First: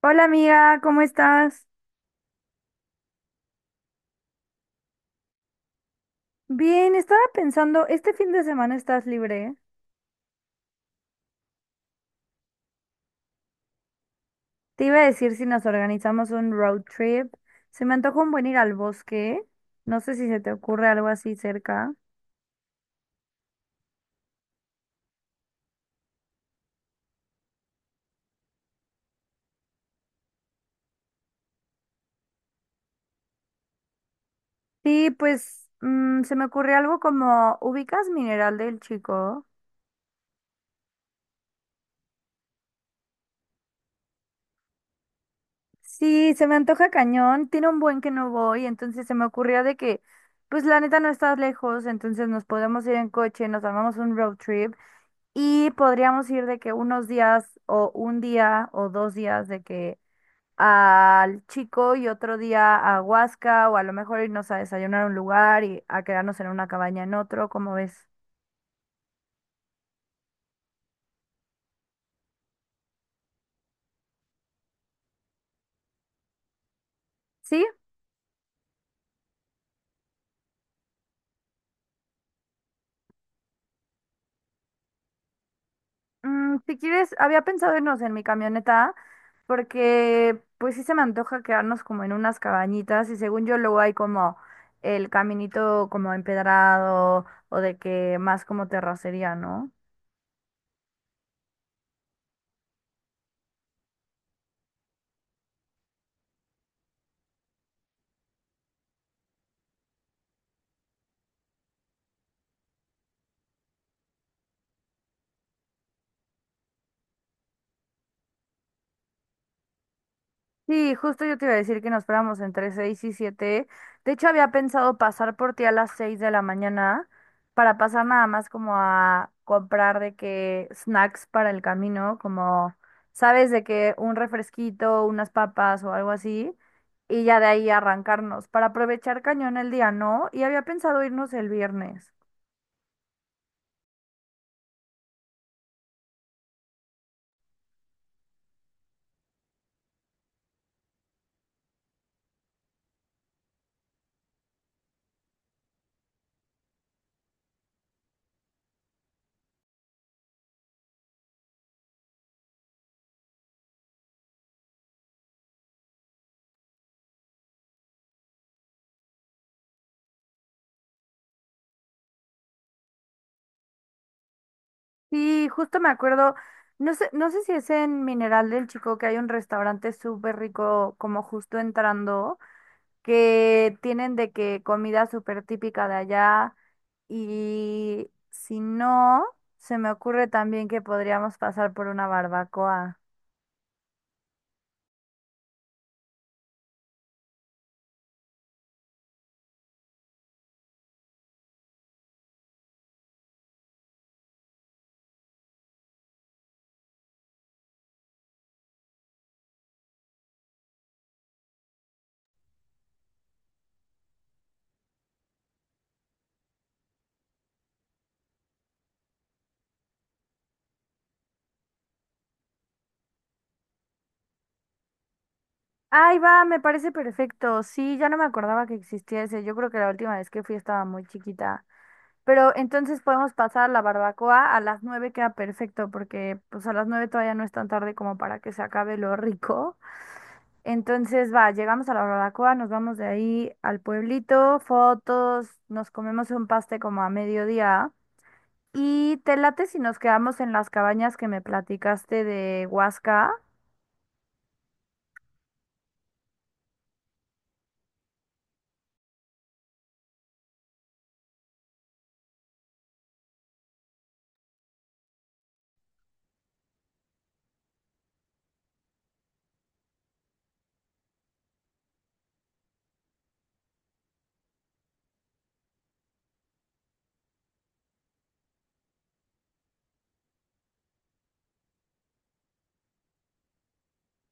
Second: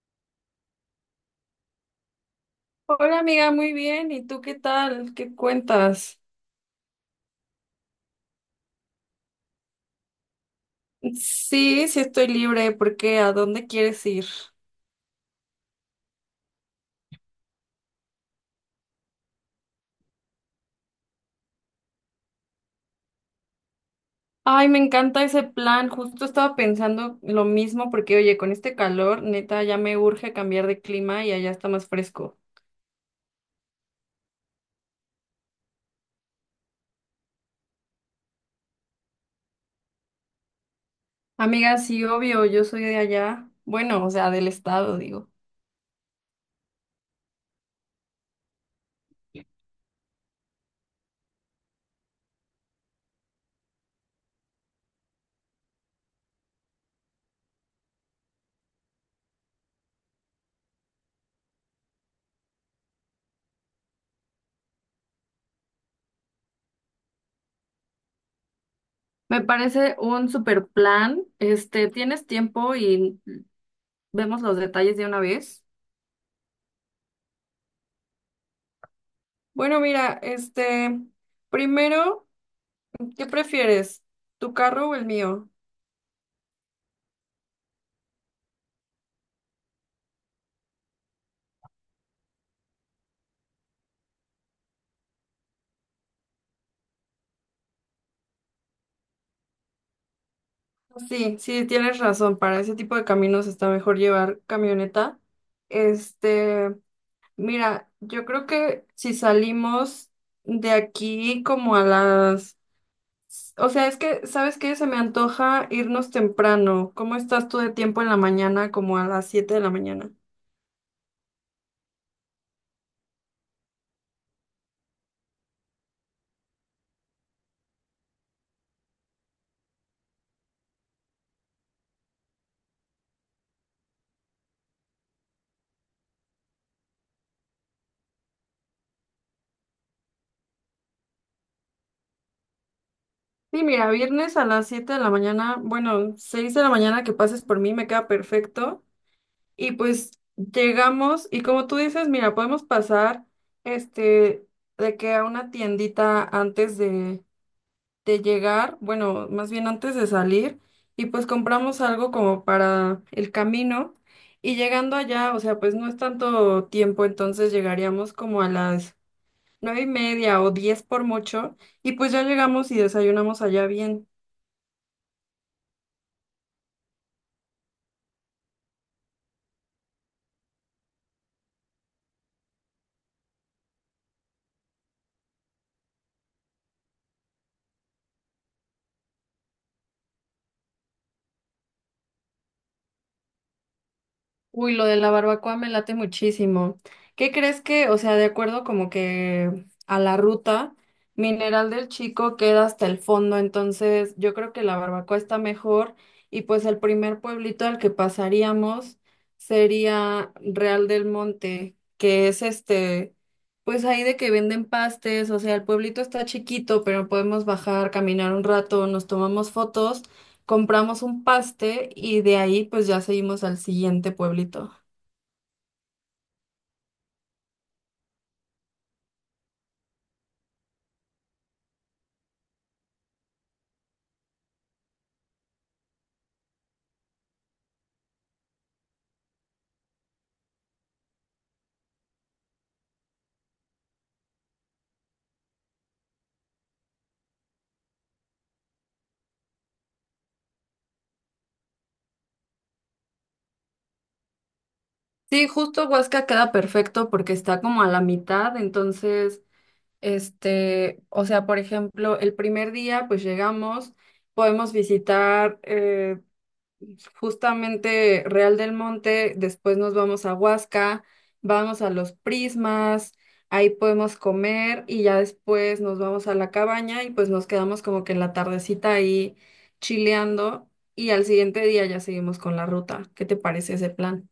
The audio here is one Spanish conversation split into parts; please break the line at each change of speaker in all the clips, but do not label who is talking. Hola amiga, ¿cómo estás?
Hola amiga, muy bien. ¿Y tú qué tal? ¿Qué cuentas?
Bien, estaba pensando, ¿este fin de semana estás libre?
Sí, sí estoy libre. ¿Por qué? ¿A dónde quieres ir?
Te iba a decir si nos organizamos un road trip. Se me antoja un buen ir al bosque. No sé si se te ocurre algo así cerca.
Ay, me encanta ese plan. Justo estaba pensando lo mismo porque, oye, con este calor, neta, ya me urge cambiar de clima y allá está más fresco.
Sí, pues se me ocurre algo como, ¿ubicas Mineral del Chico?
Amiga, sí, obvio, yo soy de allá. Bueno, o sea, del estado, digo.
Sí, se me antoja cañón. Tiene un buen que no voy, entonces se me ocurría de que, pues la neta no estás lejos, entonces nos podemos ir en coche, nos armamos un road trip. Y podríamos ir de que unos días o un día o 2 días de que al Chico y otro día a Huasca o a lo mejor irnos a desayunar a un lugar y a quedarnos en una cabaña en otro, ¿cómo ves?
Me parece un super plan. ¿Tienes tiempo y vemos los detalles de una vez?
Sí.
Bueno, mira, primero. ¿Qué prefieres? ¿Tu carro o el mío?
Mm, si quieres, había pensado irnos en mi camioneta porque pues sí se me antoja quedarnos como en unas cabañitas y según yo luego hay como el caminito como empedrado o de que más como terracería, ¿no?
Sí, sí, tienes razón. Para ese tipo de caminos está mejor llevar camioneta. Este, mira, yo creo que si salimos de aquí como a las. O sea, es que, ¿sabes qué? Se me antoja irnos temprano. ¿Cómo estás tú de tiempo en la mañana, como a las 7 de la mañana?
Sí, justo yo te iba a decir que nos fuéramos entre 6 y 7. De hecho, había pensado pasar por ti a las 6 de la mañana para pasar nada más como a comprar de que snacks para el camino, como, sabes, de que un refresquito, unas papas o algo así, y ya de ahí arrancarnos para aprovechar cañón el día, ¿no? Y había pensado irnos el viernes.
Sí, mira, viernes a las 7 de la mañana, bueno, 6 de la mañana que pases por mí me queda perfecto. Y pues llegamos y como tú dices, mira, podemos pasar este de que a una tiendita antes de llegar, bueno, más bien antes de salir, y pues compramos algo como para el camino. Y llegando allá, o sea, pues no es tanto tiempo, entonces llegaríamos como a las 9 y media o 10 por mucho, y pues ya llegamos y desayunamos allá bien.
Sí, justo me acuerdo, no sé, no sé si es en Mineral del Chico que hay un restaurante súper rico como justo entrando. Que tienen de que comida súper típica de allá y si no, se me ocurre también que podríamos pasar por una barbacoa.
Uy, lo de la barbacoa me late muchísimo. ¿Qué crees que, o sea, de acuerdo como que a la ruta, Mineral del Chico queda hasta el fondo, entonces yo creo que la barbacoa está mejor y pues el primer pueblito al que pasaríamos sería Real del Monte, que es pues ahí de que venden pastes, o sea, el pueblito está chiquito, pero podemos bajar, caminar un rato, nos tomamos fotos, compramos un paste y de ahí pues ya seguimos al siguiente pueblito.
Ahí va, me parece perfecto. Sí, ya no me acordaba que existía ese. Yo creo que la última vez que fui estaba muy chiquita. Pero entonces podemos pasar la barbacoa a las 9, queda perfecto, porque pues a las 9 todavía no es tan tarde como para que se acabe lo rico. Entonces, va, llegamos a la barbacoa, nos vamos de ahí al pueblito, fotos, nos comemos un paste como a mediodía. Y te late si nos quedamos en las cabañas que me platicaste de Huasca.
Sí, justo Huasca queda perfecto porque está como a la mitad, entonces, o sea, por ejemplo, el primer día pues llegamos, podemos visitar justamente Real del Monte, después nos vamos a Huasca, vamos a los Prismas, ahí podemos comer y ya después nos vamos a la cabaña y pues nos quedamos como que en la tardecita ahí chileando y al siguiente día ya seguimos con la ruta. ¿Qué te parece ese plan?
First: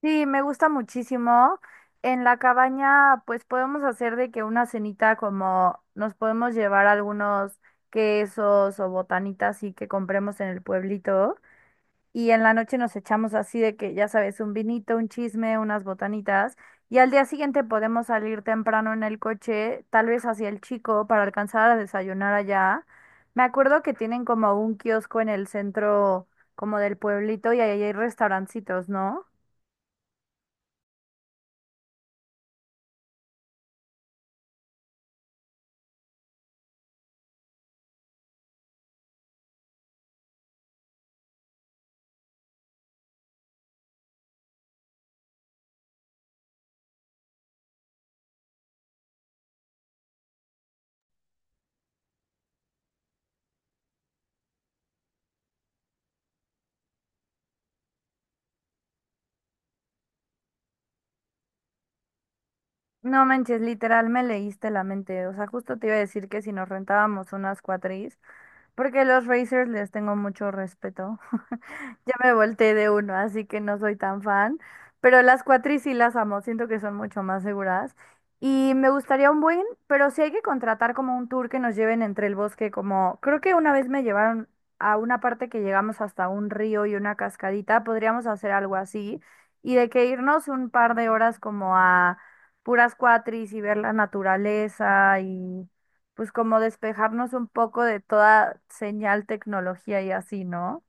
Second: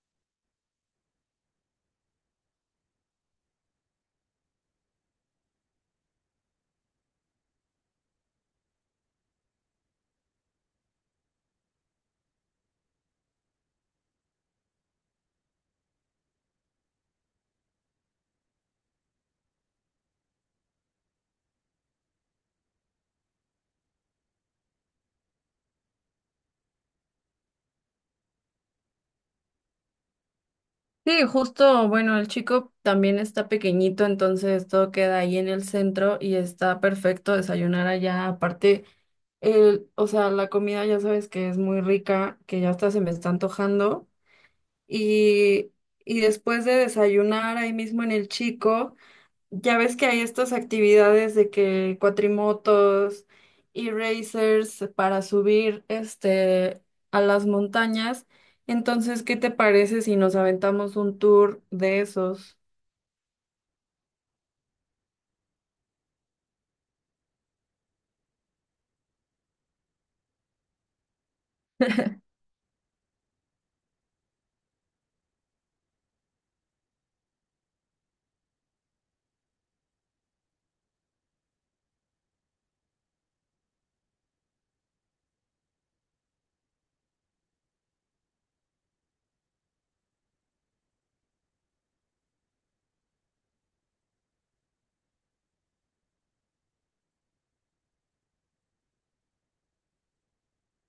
Sí, me gusta muchísimo. En la cabaña, pues podemos hacer de que una cenita como nos podemos llevar algunos quesos o botanitas y que compremos en el pueblito. Y en la noche nos echamos así de que, ya sabes, un vinito, un chisme, unas botanitas. Y al día siguiente podemos salir temprano en el coche, tal vez hacia el Chico, para alcanzar a desayunar allá. Me acuerdo que tienen como un kiosco en el centro como del pueblito y ahí hay restaurancitos, ¿no?
Sí, justo, bueno, el chico también está pequeñito, entonces todo queda ahí en el centro y está perfecto desayunar allá. Aparte, el, o sea, la comida ya sabes que es muy rica, que ya hasta se me está antojando. Y, y después de desayunar ahí mismo en el chico. Ya ves que hay estas actividades de que cuatrimotos y racers para subir a las montañas. Entonces, ¿qué te parece si nos aventamos un tour de esos?
No manches, literal me leíste la mente. O sea, justo te iba a decir que si nos rentábamos unas cuatris, porque los Racers les tengo mucho respeto. Ya me volteé de uno, así que no soy tan fan. Pero las cuatris sí las amo, siento que son mucho más seguras. Y me gustaría un buen, pero sí hay que contratar como un tour que nos lleven entre el bosque, como creo que una vez me llevaron a una parte que llegamos hasta un río y una cascadita, podríamos hacer algo así. Y de que irnos un par de horas como a puras cuatris y ver la naturaleza pues como despejarnos un poco de toda señal, tecnología y así, ¿no?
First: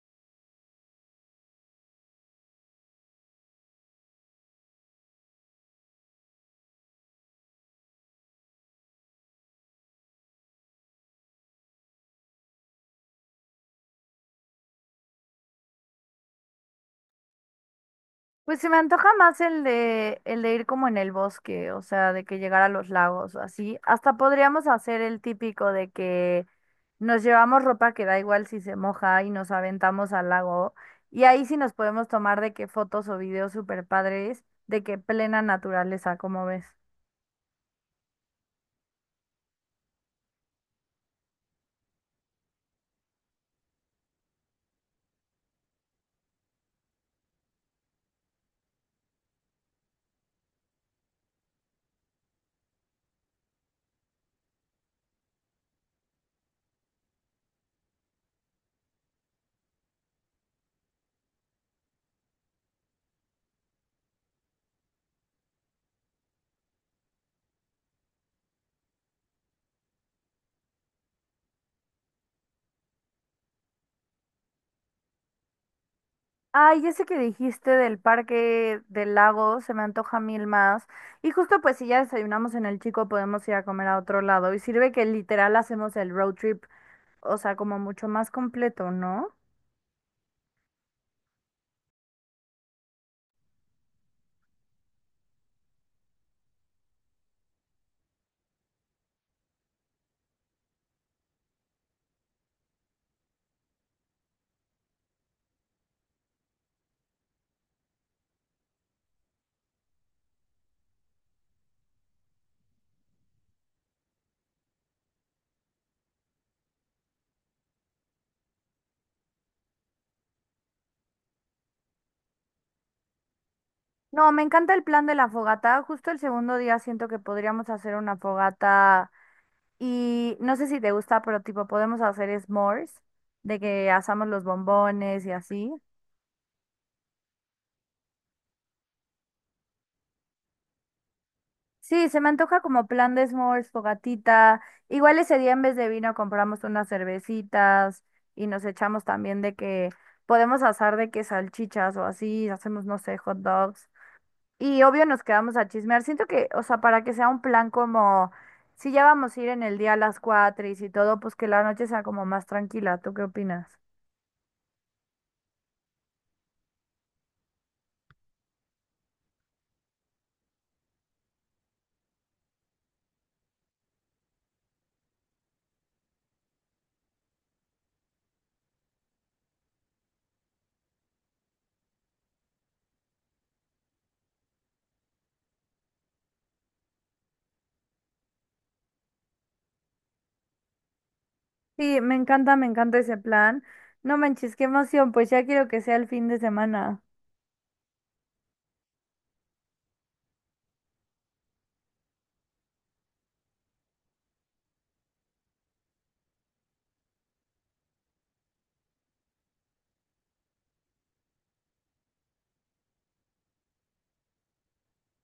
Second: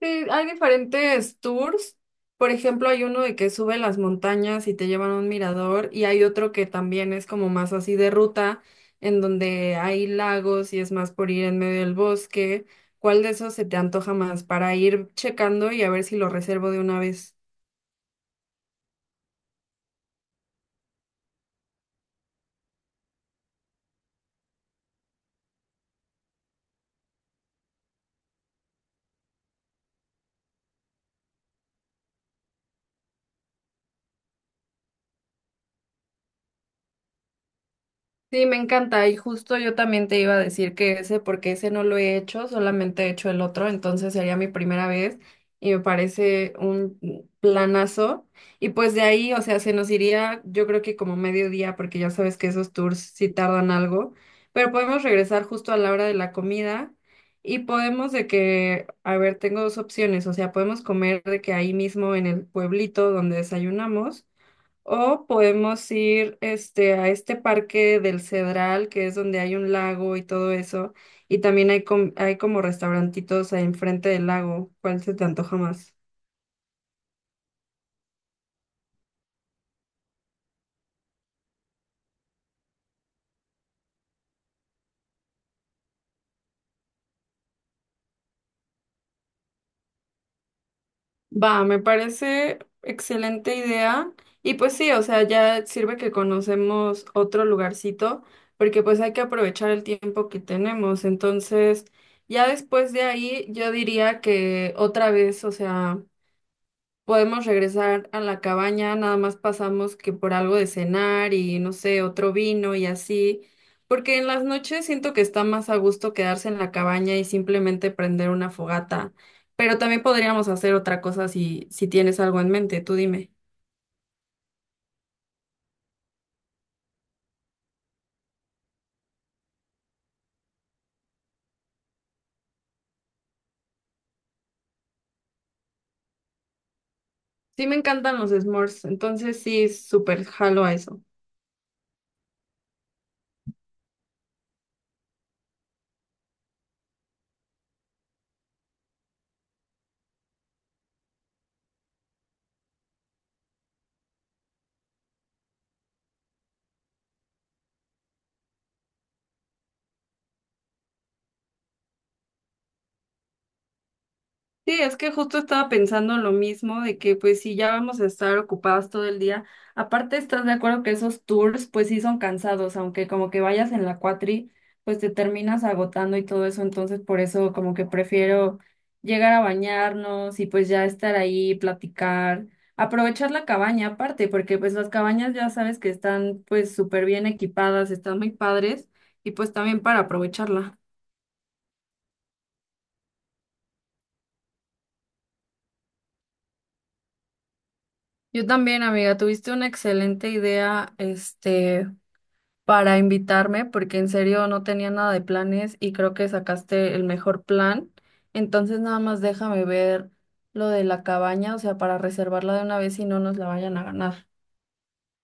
Sí, hay diferentes tours. Por ejemplo, hay uno de que sube las montañas y te llevan a un mirador, y hay otro que también es como más así de ruta, en donde hay lagos y es más por ir en medio del bosque. ¿Cuál de esos se te antoja más para ir checando y a ver si lo reservo de una vez?
Pues se me antoja más el de ir como en el bosque, o sea, de que llegar a los lagos o así. Hasta podríamos hacer el típico de que nos llevamos ropa que da igual si se moja y nos aventamos al lago. Y ahí sí nos podemos tomar de que fotos o videos super padres, de que plena naturaleza, como ves.
Sí, me encanta y justo yo también te iba a decir que ese, porque ese no lo he hecho, solamente he hecho el otro, entonces sería mi primera vez y me parece un planazo. Y pues de ahí, o sea, se nos iría yo creo que como mediodía, porque ya sabes que esos tours sí tardan algo, pero podemos regresar justo a la hora de la comida y podemos de que, a ver, tengo dos opciones, o sea, podemos comer de que ahí mismo en el pueblito donde desayunamos. O podemos ir a este parque del Cedral, que es donde hay un lago y todo eso. Y también hay como restaurantitos ahí enfrente del lago. ¿Cuál se te antoja más?
Ay, ese que dijiste del parque del lago se me antoja mil más. Y justo pues si ya desayunamos en el Chico podemos ir a comer a otro lado. Y sirve que literal hacemos el road trip, o sea, como mucho más completo, ¿no?
Va, me parece excelente idea. Y pues sí, o sea, ya sirve que conocemos otro lugarcito, porque pues hay que aprovechar el tiempo que tenemos. Entonces, ya después de ahí, yo diría que otra vez, o sea. Podemos regresar a la cabaña, nada más pasamos que por algo de cenar y no sé, otro vino y así, porque en las noches siento que está más a gusto quedarse en la cabaña y simplemente prender una fogata, pero también podríamos hacer otra cosa si tienes algo en mente, tú dime.
No, me encanta el plan de la fogata. Justo el segundo día siento que podríamos hacer una fogata y no sé si te gusta, pero tipo podemos hacer s'mores, de que asamos los bombones y así.
Sí me encantan los s'mores, entonces sí, súper jalo a eso.
Sí, se me antoja como plan de s'mores, fogatita. Igual ese día en vez de vino compramos unas cervecitas y nos echamos también de que podemos asar de que salchichas o así, hacemos, no sé, hot dogs. Y obvio nos quedamos a chismear. Siento que, o sea, para que sea un plan como, si ya vamos a ir en el día a las 4 y si todo, pues que la noche sea como más tranquila. ¿Tú qué opinas?
Sí, es que justo estaba pensando lo mismo, de que pues si ya vamos a estar ocupados todo el día, aparte estás de acuerdo que esos tours pues sí son cansados, aunque como que vayas en la cuatri, pues te terminas agotando y todo eso, entonces por eso como que prefiero llegar a bañarnos y pues ya estar ahí, platicar, aprovechar la cabaña aparte, porque pues las cabañas ya sabes que están pues súper bien equipadas, están muy padres y pues también para aprovecharla.
Sí, me encanta ese plan. No manches, qué emoción, pues ya quiero que sea el fin de semana.
Yo también, amiga, tuviste una excelente idea, para invitarme, porque en serio no tenía nada de planes y creo que sacaste el mejor plan. Entonces, nada más déjame ver lo de la cabaña, o sea, para reservarla de una vez y no nos la vayan a ganar.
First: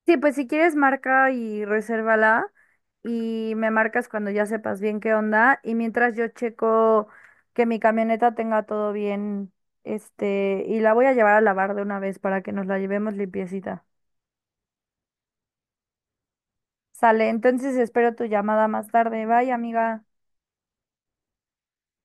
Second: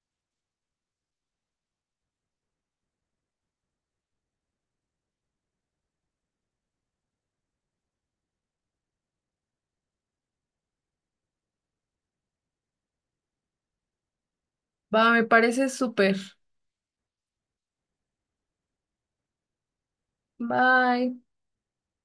Sí, pues si quieres marca y resérvala y me marcas cuando ya sepas bien qué onda. Y mientras yo checo que mi camioneta tenga todo bien, este, y la voy a llevar a lavar de una vez para que nos la llevemos limpiecita.
Va, me parece súper.
Sale, entonces espero tu llamada más tarde. Bye, amiga.
Bye.